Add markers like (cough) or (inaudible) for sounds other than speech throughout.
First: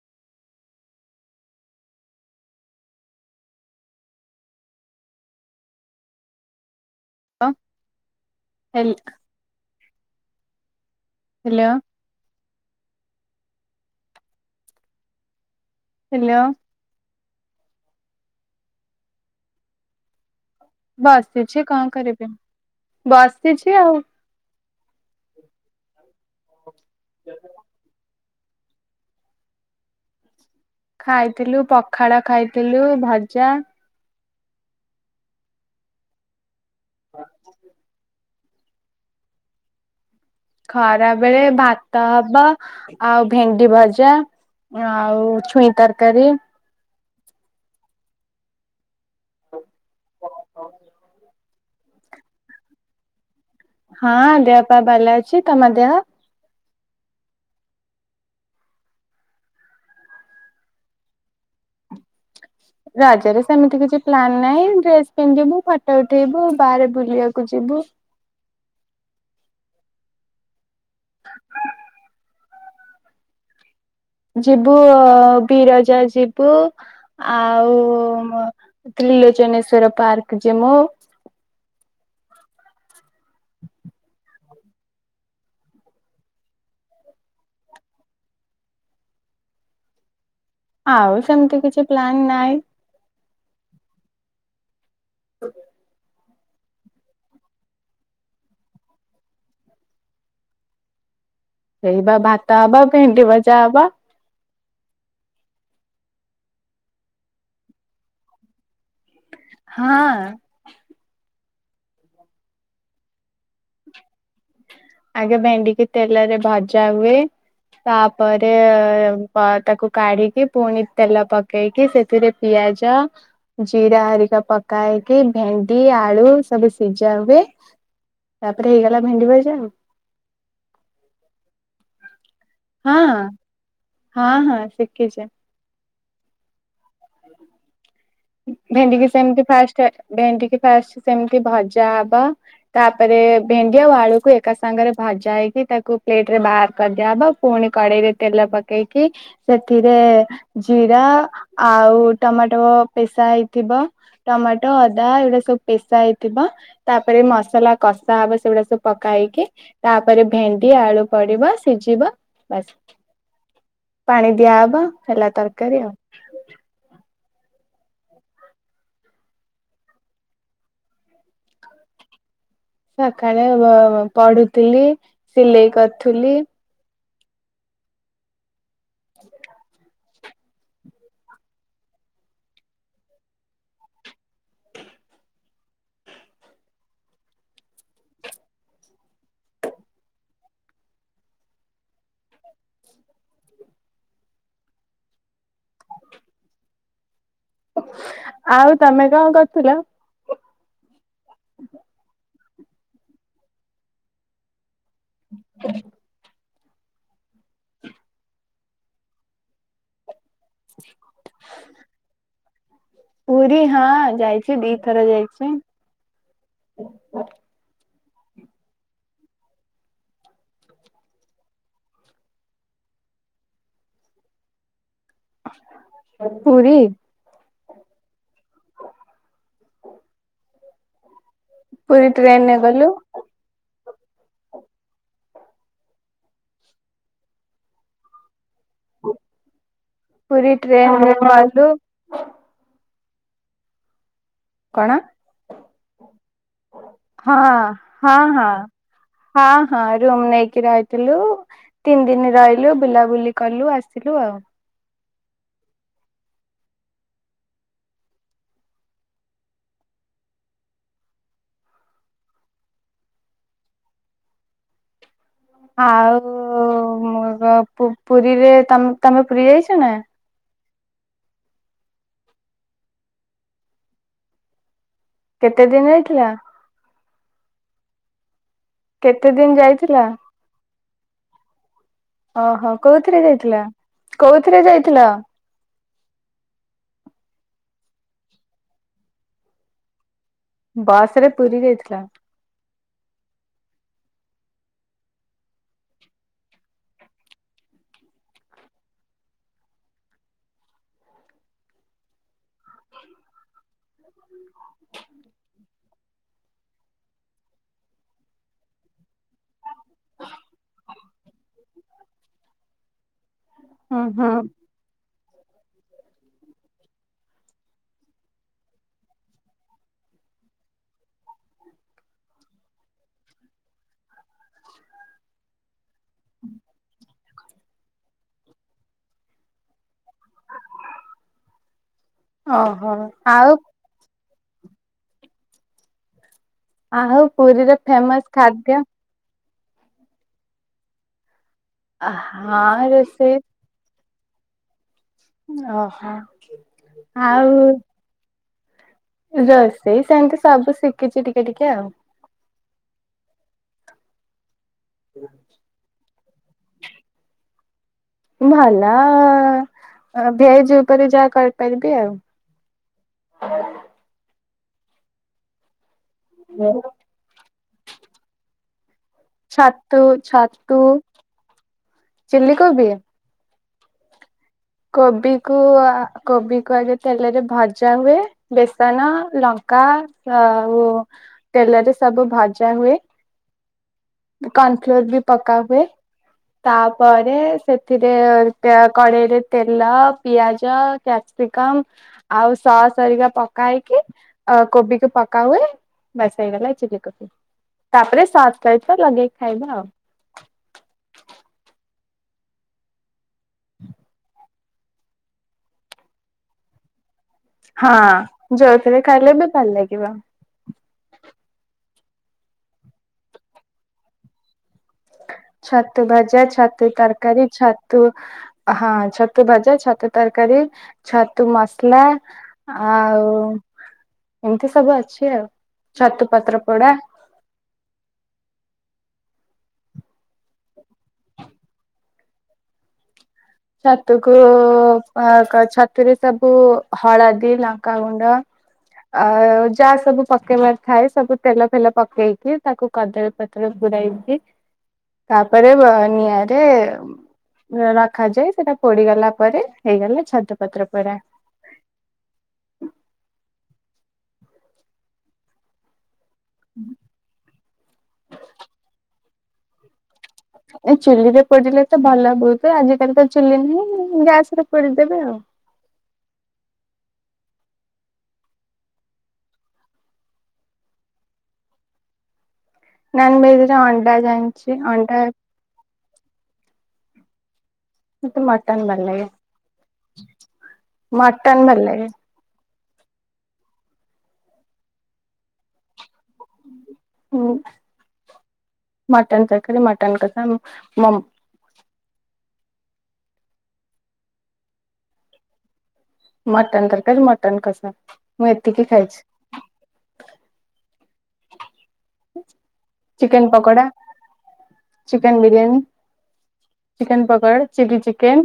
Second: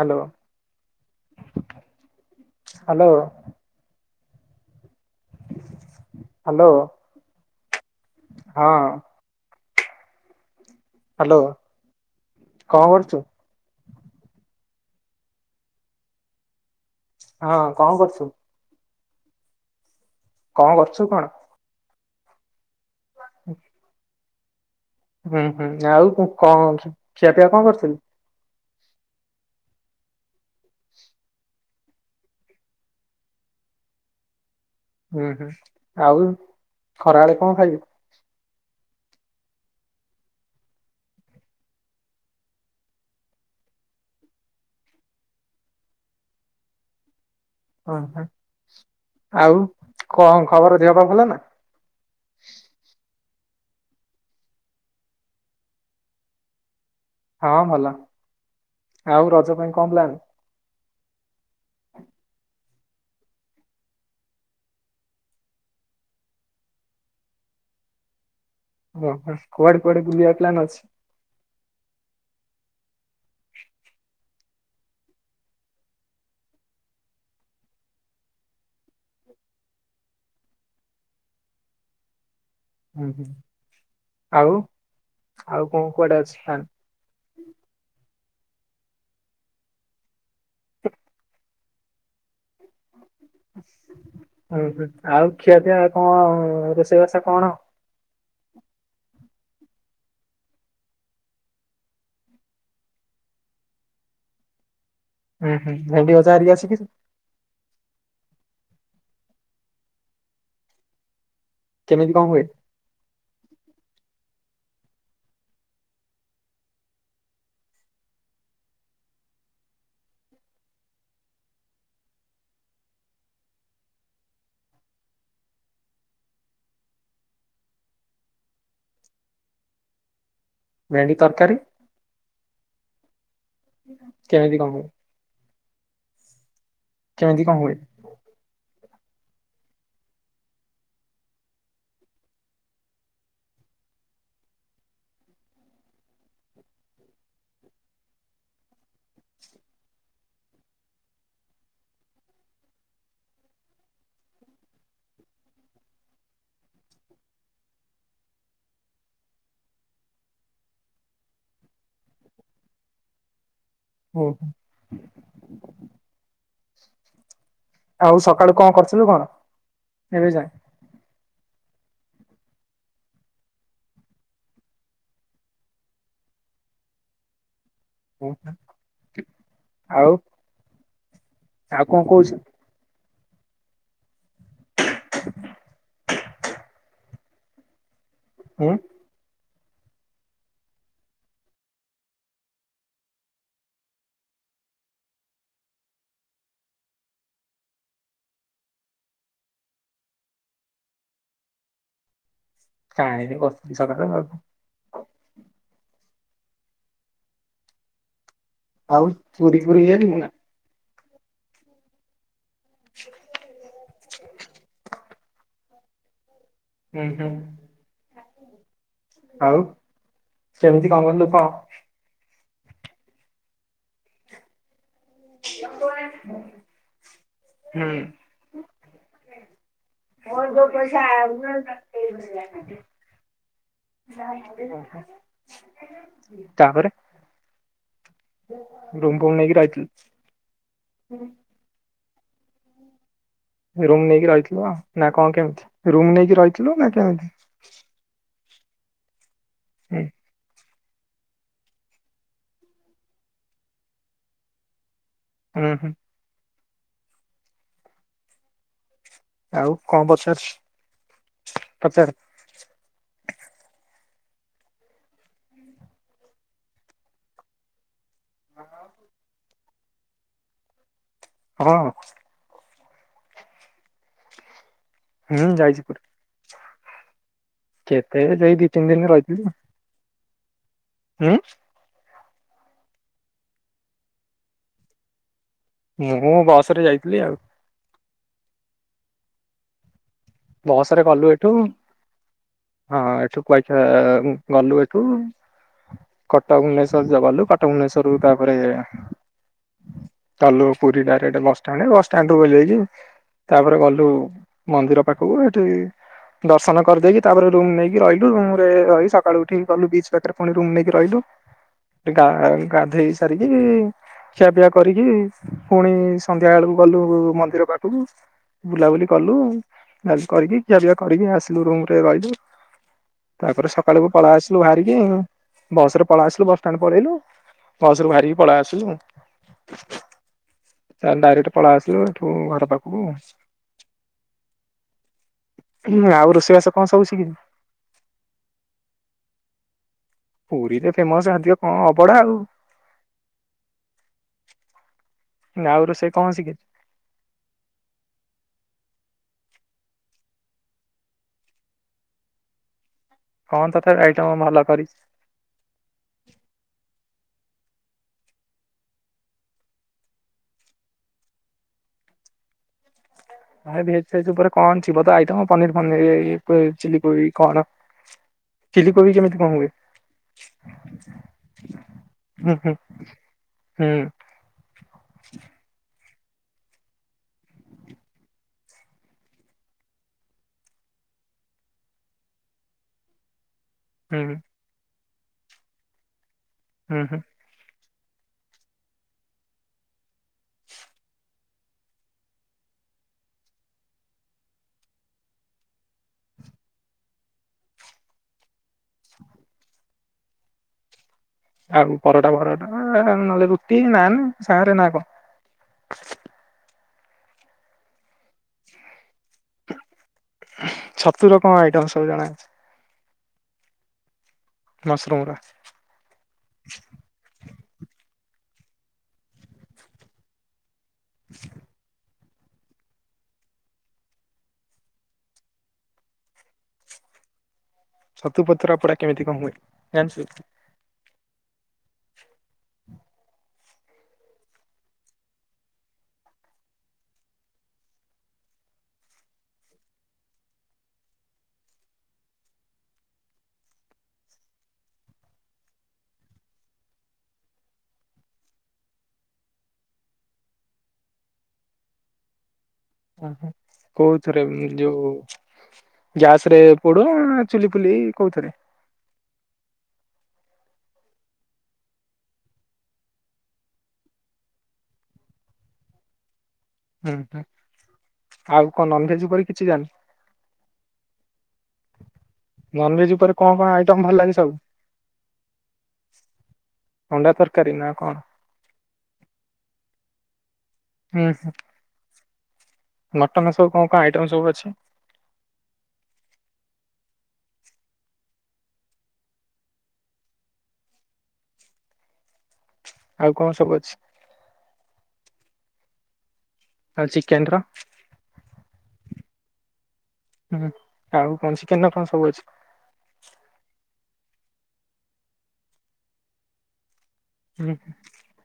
Hello hello. Hello. କଣ ହେଲ hello hello କଣ କରୁଚୁ? ହାଲୋ। ହଁ କଣ କରୁଚୁ? କଣ କରୁଛୁ କଣ? ବସିଛି କଣ କରିବି ବସିଛି ଆଉ। ହଁ ହଁ ଆଉ କଣ ଖି ଖିଆପିଇଆ କଣ କରିଥିଲୁ? ଖାଇଥିଲୁ ପଖାଳ ଖାଇଥିଲୁ ଭଜା ହଁ ହଁ ଆଉ ଖରାବେଳେ କଣ ଖାଇବୁ? ଖରା ବେଳେ ଭାତ ହବ ଆଉ ଭେଣ୍ଡି ଭଜା ଆଉ ଛୁଇଁ ତରକାରୀ ଉଁ ହୁଁ ଆଉ କଣ ଖବର ଦେହ ପା ଭଲ ନା ହଁ ଦେହ ପା ଭଲ ଅଛି ତମ ଦେହ? ହଁ ଭଲ ଆଉ ରଜ ପାଇଁ କଣ ପ୍ଲାନ? ରଜରେ ସେମିତି କିଛି ପ୍ଲାନ ନାହିଁ ଡ୍ରେସ୍ ପିନ୍ଧିବୁ ଫଟୋ ଉଠେଇବୁ ବାହାରେ ବୁଲିବାକୁ ଯିବୁ। ଓହ କୁଆଡେ କୁଆଡେ ବୁଲିବା ପ୍ଲାନ ଅଛି? ଯିବୁ ଅ ବିରଜା ଯିବୁ ଆଉ ତ୍ରିଲୋଚନେଶ୍ଵର ପାର୍କ ଯିମୁଁ ହୁଁ ହୁଁ। ଆଉ ଆଉ କଣ କୁଆଡେ ଅଛି ଆଉ ସେମିତି କିଛି ପ୍ଲାନ ନାଇଁ ହୁଁ ହୁଁ ଆଉ ଖିଆ ପିଆ କଣ ରୋଷେଇବାସ କଣ? ସେଇ ବା ଭାତ ହବ ଭେଣ୍ଡି ଭଜା ହବ। ହଁ ହଁ ଭେଣ୍ଡି ଭଜା ହେରିକା ସିକିଚୁ? ହଁ। କେମିତି କଣ ହୁଏ? ଆଗେ ଭେଣ୍ଡିିକି ତେଲରେ ଭଜା ହୁଏ ତାପରେ ଅ ତାକୁ କାଢିକି ପୁଣି ତେଲ ପକେଇକି ସେଥିରେ ପିଆଜ ଜିରା ହେରିକା ପକାଇ ହେଇକି ଭେଣ୍ଡି ଆଳୁ ସବୁ ସିଜା ହୁଏ ତାପରେ ହେଇଗଲା ଭେଣ୍ଡି ଭଜା ଆଉ। ଭେଣ୍ଡି ତରକାରୀ? ହଁ ହଁ କେମିତି ହଁ କଣ ହୁଏ ଶିଖିଚି। କେମିତି କଣ ହୁଏ? ଭେଣ୍ଡିକି ସେମିତି ଫାଷ୍ଟେ ଭେଣ୍ଡିକିି ଫାଷ୍ଟେ ସେମିତି ଭଜା ହବ ତାପରେ ଭେଣ୍ଡି ଆଉ ଆଳୁକୁ ଏକା ସାଙ୍ଗରେ ଭଜା ହେଇକି ତାକୁ ପ୍ଲେଟରେ ବାହାର କରିଦିଆହବ ପୁଣି କଡ଼େଇରେ ତେଲ ପକେଇକି ସେଥିରେ ଜିରା ଆଉ ଟମାଟୋ ପେଶା ହେଇଥିବ ଟମାଟୋ ଅଦା ଏଗୁଡ଼ା ସବୁ ପେଶା ହେଇଥିବ ତାପରେ ମସଲା କଷା ହବ ସେଗୁଡ଼ା ସବୁ ପକା ହେଇକି ତାପରେ ଭେଣ୍ଡି ଆଳୁ ପଡ଼ିବ ସିଝିବ ବାସ୍ (inaudible) ପାଣି ଦିଆହବ ହେଲା ତରକାରୀ ଆଉ। ଆଉ ସକାଳୁ କଣ କରୁଥିଲୁ କଣ ଏବେ ଯାଏ? ସକାଳେ ବ ପଢୁଥିଲି ସିଲେଇ କରୁଥିଲି। ଓହୋ ଆଉ? ଆଉ କଁ କଉଚୁ? ଉଁ। ଆଉ ତମେ କଁ କରୁଥିଲ? କାଇଁ ଏଇଠି ବସିଚି ସକାଳୁ (unintelligible) (inaudible) ଆଉ ପୁରୀ ଫୁରୀ ଯାଇଥିଲୁ ନାଁ? (inaudible) ପୁରୀ ହଁ ଯାଇଚି ଦିଥର ଯାଇଚି। ଉଁ ହୁଁ ଆଉ କେମିତି କାମ (unintelligible) (inaudible) ପୁରୀ ହୁଁ। ପୁରୀ ଟ୍ରେନରେ ଗଲୁ (unintelligible) ଓହୋ ତାପରେ? ରୁମ୍ ଫୁମ୍ ନେଇ ରହିଥିଲି ହୁଁ। ହାଲୋ। ରୁମ୍ ନେଇକି ରହିଥିଲ ନା କଣ କେମିତି ରୁମ୍ ନେଇକି ରହିଥିଲ ନା କେମିତି? ହଁ ହଁ ହଁ ହଁ ହଁ ହୁଁ ରୁମ୍ ନେଇକି ର ଥିଲୁ ତିନି ଦିନି ରହିଲୁ ବୁଲାବୁଲି କଲୁ ଆସିଲୁ ଆଉ। ଉଁ ହୁଁ। ଆଉ କଣ (unintelligible) ପଚାରେ? ଆଉ ମର ପୁ ପୁରୀରେ ତମେ ପୁରୀ ଯାଇଚ ନା? ହଁ। ହୁଁ କେତେ ଯାଇଚି ଦିନ ପୁରୀ ଯାଇଥିଲା କେତେ ଯାଇ ଦି ତିନି ଦିନ କେତେ ରହିଥିଲି ଦିନ ଯାଇଥିଲା? ହୁଁ? ଓହୋ କୋଉଥିରେ ଯାଇଥିଲା କୋଉଥିରେ ଯାଇଥିଲ? ମୁଁ ବସ ରେ ଯାଇଥିଲି ଆଉ। ବସ ରେ ଗଲୁ ଏଠୁ ହଁ ଏଠୁ (unintelligible) ଗଲୁ ଏଠୁ। କଟକ ଭୁବନେଶ୍ୱର ଗଲୁ କଟକ ବଭୁବନେଶ୍ୱର ରୁ ତାପରେ ଗଲୁ ପୁରୀ ଡାରେକେଟ ବସ୍ ଷ୍ଠାଣ୍ଟେ ବସ୍ ଷ୍ଟାଣ୍ଟେ ରୁ ଓହ୍ଲେଇକି ତାପରେ ଗଲୁ ମନ୍ଦିର ପାଖକୁ ଏଠି ଦର୍ଶନ କରିଦେଇକି ତାପରେ ରୁମ ନେଇକି ରହିଲୁ ରୁମ ରେ ରହି ସକାଳୁ ଉଠିକି ଗଲୁ ବିଚ ପାଖରେ ପୁଣି ରୁମ ନେଇକି ରହିଲୁ। ଗା ଗାଧେଇ ସାରିକି ହୁଁ ହୁଁ ଖିଆ ପିଆ କରିକି ପୁଣି ସନ୍ଧ୍ୟା ବେଳକୁ ଗଲୁ ମନ୍ଦିର ପାଖକୁ ବୁଲାବୁଲି କଲୁ। କରିକି କିିଆ ପିଆ କରିକି ଆସିଲୁ ରୁମ ରେ ରହିଲୁ। ତାପରେ ସକାଳକୁ ପଳେଇ ଆସିଲୁ ବାହାରିକି ବସରେ। ପଳେଇ ଆସିଲୁ ବସଷ୍ଟାଣ୍ଡ ପଳେଇଲୁ ବସ ରୁ ବାହାରିକି ପଳେଇ ଆସିଲୁ। ତ ଡାଇରେକ୍ଟ ପଳେଇ ଆସିଲୁ ଏଠୁ ଘର ଓହୋ ପାଖକୁ। ଆଉ ହୁଁ ଆଉ ରୋଶ ଇବାସ ଆ ହଉ ପୁରୀରେ ଫେମସ ଖାଦ୍ୟ? ପୁରୀ ରେ ଫେମସ। (unintelligible) (inaudible) ଆଉ ହଁ ରସେଇ ଆଉ ରୋଷେଇ କଣ ଶିଖିଛୁ (inaudible) ଆଉ? ରୋଷେଇ ସେମିତି ସବୁ ଶିଖିଛି ଟିକେ ଟିକେ ଆଉ। କଣ ତଥାବି ଅଇଟମ ଭଲକରିଛି। (inaudible) ଭଲ ଭେଜ ଉପରେ ଯାହା କରିପାରିବି ଆଉ। (inaudible) ଆରେ ଭେଜ ଫେଜ ଉପରେ କଣ ଥିବ ତ ଆଇଟମ ପନିର ଫନିର ଆଉ ଚିଲିକୋବି କଣ? ଚିଲ୍ଲିି କୋବି କେମି ଛତୁ ଛତୁ ହୁଁ ଚିଲ୍ଲି ହୁଁ କୋବି ହୁଁ। କୋବି କୁ ଆ କୋବିକୁ ଆଗେ ତେଲେରେ ଭଜା ହୁଏ। ବେସନ, ଲଙ୍କା ଆଉ ତେଲେରେ ସବୁ ଭଜା ହୁଏ। ହୁଁ। କନଫ୍ଲୋର ବି ପକା ହୁଏ ହୁଁ ହୁଁ ତାପରେ ସେ ସେଥିରେ କଡେଇରେ ତେଲ, ପିଆଜ, କ୍ୟାପସିକମ୍ ଆଉ ସସ୍ ହରିକା ପକା ହେଇକି କୋବିକୁ ପକାହୁଏ। ବାସ୍ ହେଇଗଲା ଏ ଚିଲ୍ଳିକୋବି ତାପରେ ସସ୍ ସହିତ ଲଗେଇକି ଖାଇବ ଆଉ। ଆଉ ପରଟା ଫରଟା ନହେଲେ ରୁଟି ନାନ୍ ସାରେ ନା କ ହଁ ଯୋଉଥିରେ ଖାଇଲେ ବି ଭଲ ଲାଗିବ। ଛତୁର କଣ ଆଇଟମ ସବୁ ଜଣାଅଛି? ମସରୁମ ର ଛତୁଭଜା, ଛତୁ ତରକାରୀ ଛତୁ ହଁ ଛତୁଭଜା, ଛତୁ ତରକାରୀ, ଛତୁ ମସ ଥିଲା ଆଉ ଏମତି ସବୁ ଅଛି ଆଉ ଛତୁ ପତ୍ରପୋଡା ଛତୁ ପତ୍ର ପୋଡା କେମିତି କଣ ହୁଏ ଜାଣିଛୁ? (unintelligible) ଛତୁକୁ ଆ କ ଛତୁରେ ସବୁ ହଳଦୀ, ଲଙ୍କାଗୁଣ୍ଡ ଅ ଯାହା ସବୁ ପକେଇବାର ଥାଏ ସବୁ ତେଲ ଫେଲ ପକେଇକି ତାକୁ କଦଳୀପତ୍ର ପୁରାଇକି ତାପରେ ବା ନିଆଁରେ ର ଖାଯାଏ ସେଟା ପୋଡିଗଲା ପରେ ହେଇଗଲା ଛତୁ ପତ୍ର ପୋରା। ଓ ହୋ କୋଉଥିରେ ଯୋଉ ଗ୍ୟାସରେ ପୋଡ ଚୁଲି ଫୁଲି କୋଉଥେରେ? ଏ ଚୁଲିରେ ପୋଡିଲେ ତ ଭଲ ବହୁତ ଆଜିକାଲି ତ ଚୁଲି ନାହିଁ ଗ୍ୟାସରେ ପୋଡିଦେବେ ଆଉ। ହୁଁ ହୁଁ ଆଉ କଣ ନନଭେଜ୍ ଉପରେ କିଛି ଜାଣିି ନନଭେଜ୍ ନନ୍ ଉପରେ କଣ ଭେଜ କଣ ରେ ଆଇଟମ ଅଣ୍ଡା ଭଲ ଲାଗେ ସବୁ? ଜାଣିଛି ଅଣ୍ଡା ଅଣ୍ଡା ତରକାରୀ ନା କଣ? ମଟନ ଭଲ ଲାଗେ ମଟନ ଭଲ ଲାଗେ। ମଟନର ସବୁ କଣ କଣ ଆଇଟମ୍ ସବୁ ଅଛି? ହୁଁ ମଟନ ତରକାରୀ ମଟନ କଷା ମ ଆଉ କଣ ସବୁ ଅଛି? ମଟନ ଆଉ ତରକାରୀ ଚିକେନ ର? ମଟନ କଷା ମୁଁ ଏତିକି ଖାଇଛି। ହୁଁ ଆଉ କଣ ଚିକେନର କଣ ସବୁ ଅଛି? Chicken pakora, chicken biryani, chicken ପ ଏଡ ହୁଁ chilli chicken,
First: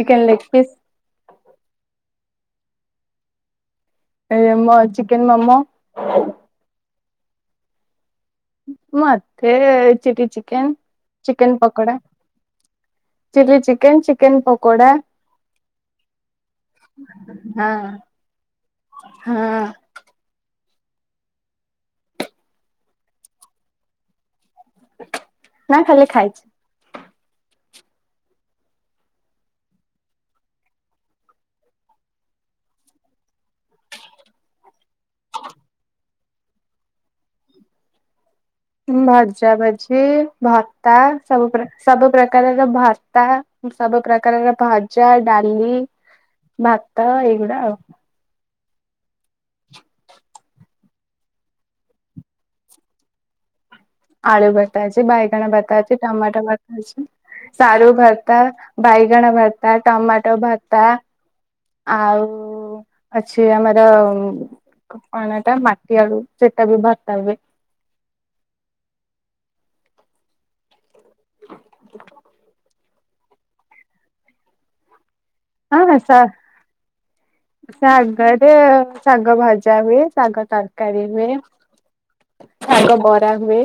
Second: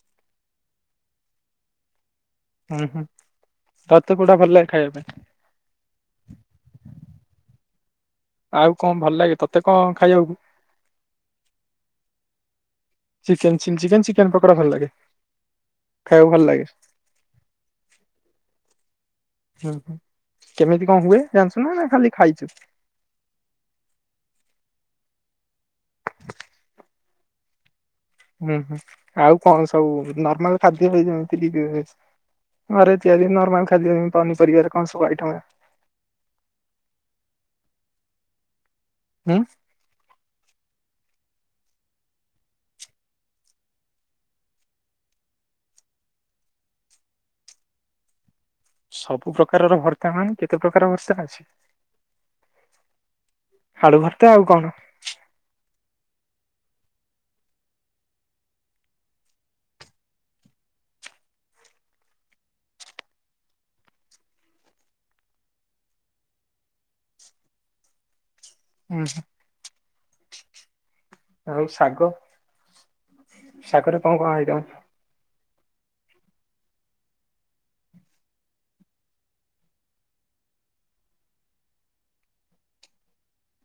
chicken leg piece. ହୁଁ ହୁଁ ତତେ କୋଉଟା ଏଇ ଭଲ ଲାଗେ ଆମ ଖାଇବା ପାଇଁ ଚିକେନ ମମୋ। ଆଉ କଣ ଭଲ ଲାଗେ ମତେ ତତେ କଣ ଚିଲି ଖାଇବାକୁ? Chicken chicken pakora chilli chicken chicken pakoda ଖାଇବାକୁ ଭଲ ଲାଗେ। ହଁ ହଁ ହୁଁ ହୁଁ କେମିତି କଣ ହୁଏ ଜାଣିଚୁ ନା ଖାଲି ଖାଇଚୁ? (unintelligible) ନା ଖାଲି ଖାଇଚି। ହୁଁ ହୁଁ ଆଉ କଣ ସବୁ ନର୍ମାଲ ଖାଦ୍ୟ ଏଇ ଯେମିତି କି ଘରେ ତିଆରି ନର୍ମାଲ ଖାଦ୍ୟ ଇ ପନିପରିବାରେ କଣ ସବୁ ଆଇଟମ ହୁଁ ଭଜା ଭଜିି ଭା ର୍ତା ସବୁ ସବୁ ପ୍ରକାରର ଭାର୍ତା, ସବୁ ପ୍ରକାରର ଭଜା, ଡାଲି ଭାତ ଏଇଗୁଡା ଆଉ। ସବୁ ପ୍ରକାରର ଭର୍ତ୍ତା ମାନେ କେତେ ପ୍ରକାର ଭର୍ଷା ଅଛି? ଭର୍ତ୍ତା ଆଉ ଆଳୁ କଣ ଭର୍ତା ଅଛି ବାଇଗଣ ଭର୍ତା ଅଛି ଟମାଟୋ ଭର୍ତା ଅଛି। ସାରୁ ଭର୍ତା, ବାଇଗଣ ଭର୍ତା, ଟମାଟୋ ଭର୍ତା। ଆଉ ଅଛି ଆମର କଣ ଏଟା ମାଟିଆଳୁ ସେଟା ବି ଭର୍ତା ହୁଏ। ଉଁ ହୁ ଆଉ ଶାଗ, ଶାଗରେ କଣ କଣ ଆଇଟମ? (unintelligible) ଶାଗରେ ଶାଗ ଭଜା ହୁଏ ଶାଗ ତରକାରୀ ହୁଏ। ଶାଗ ବରା ହୁଏ।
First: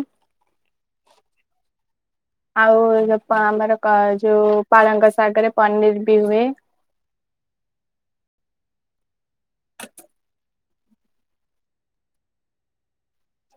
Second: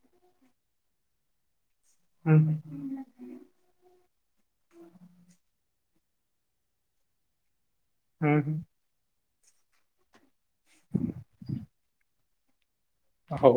ହୁଁ ଆଉ ଆମର ଯୋଉ ପାଳଙ୍ଗ ଶାଗରେ ପନିର ବି ହୁଏ। ହୁଁ ହୁଁ ହଉ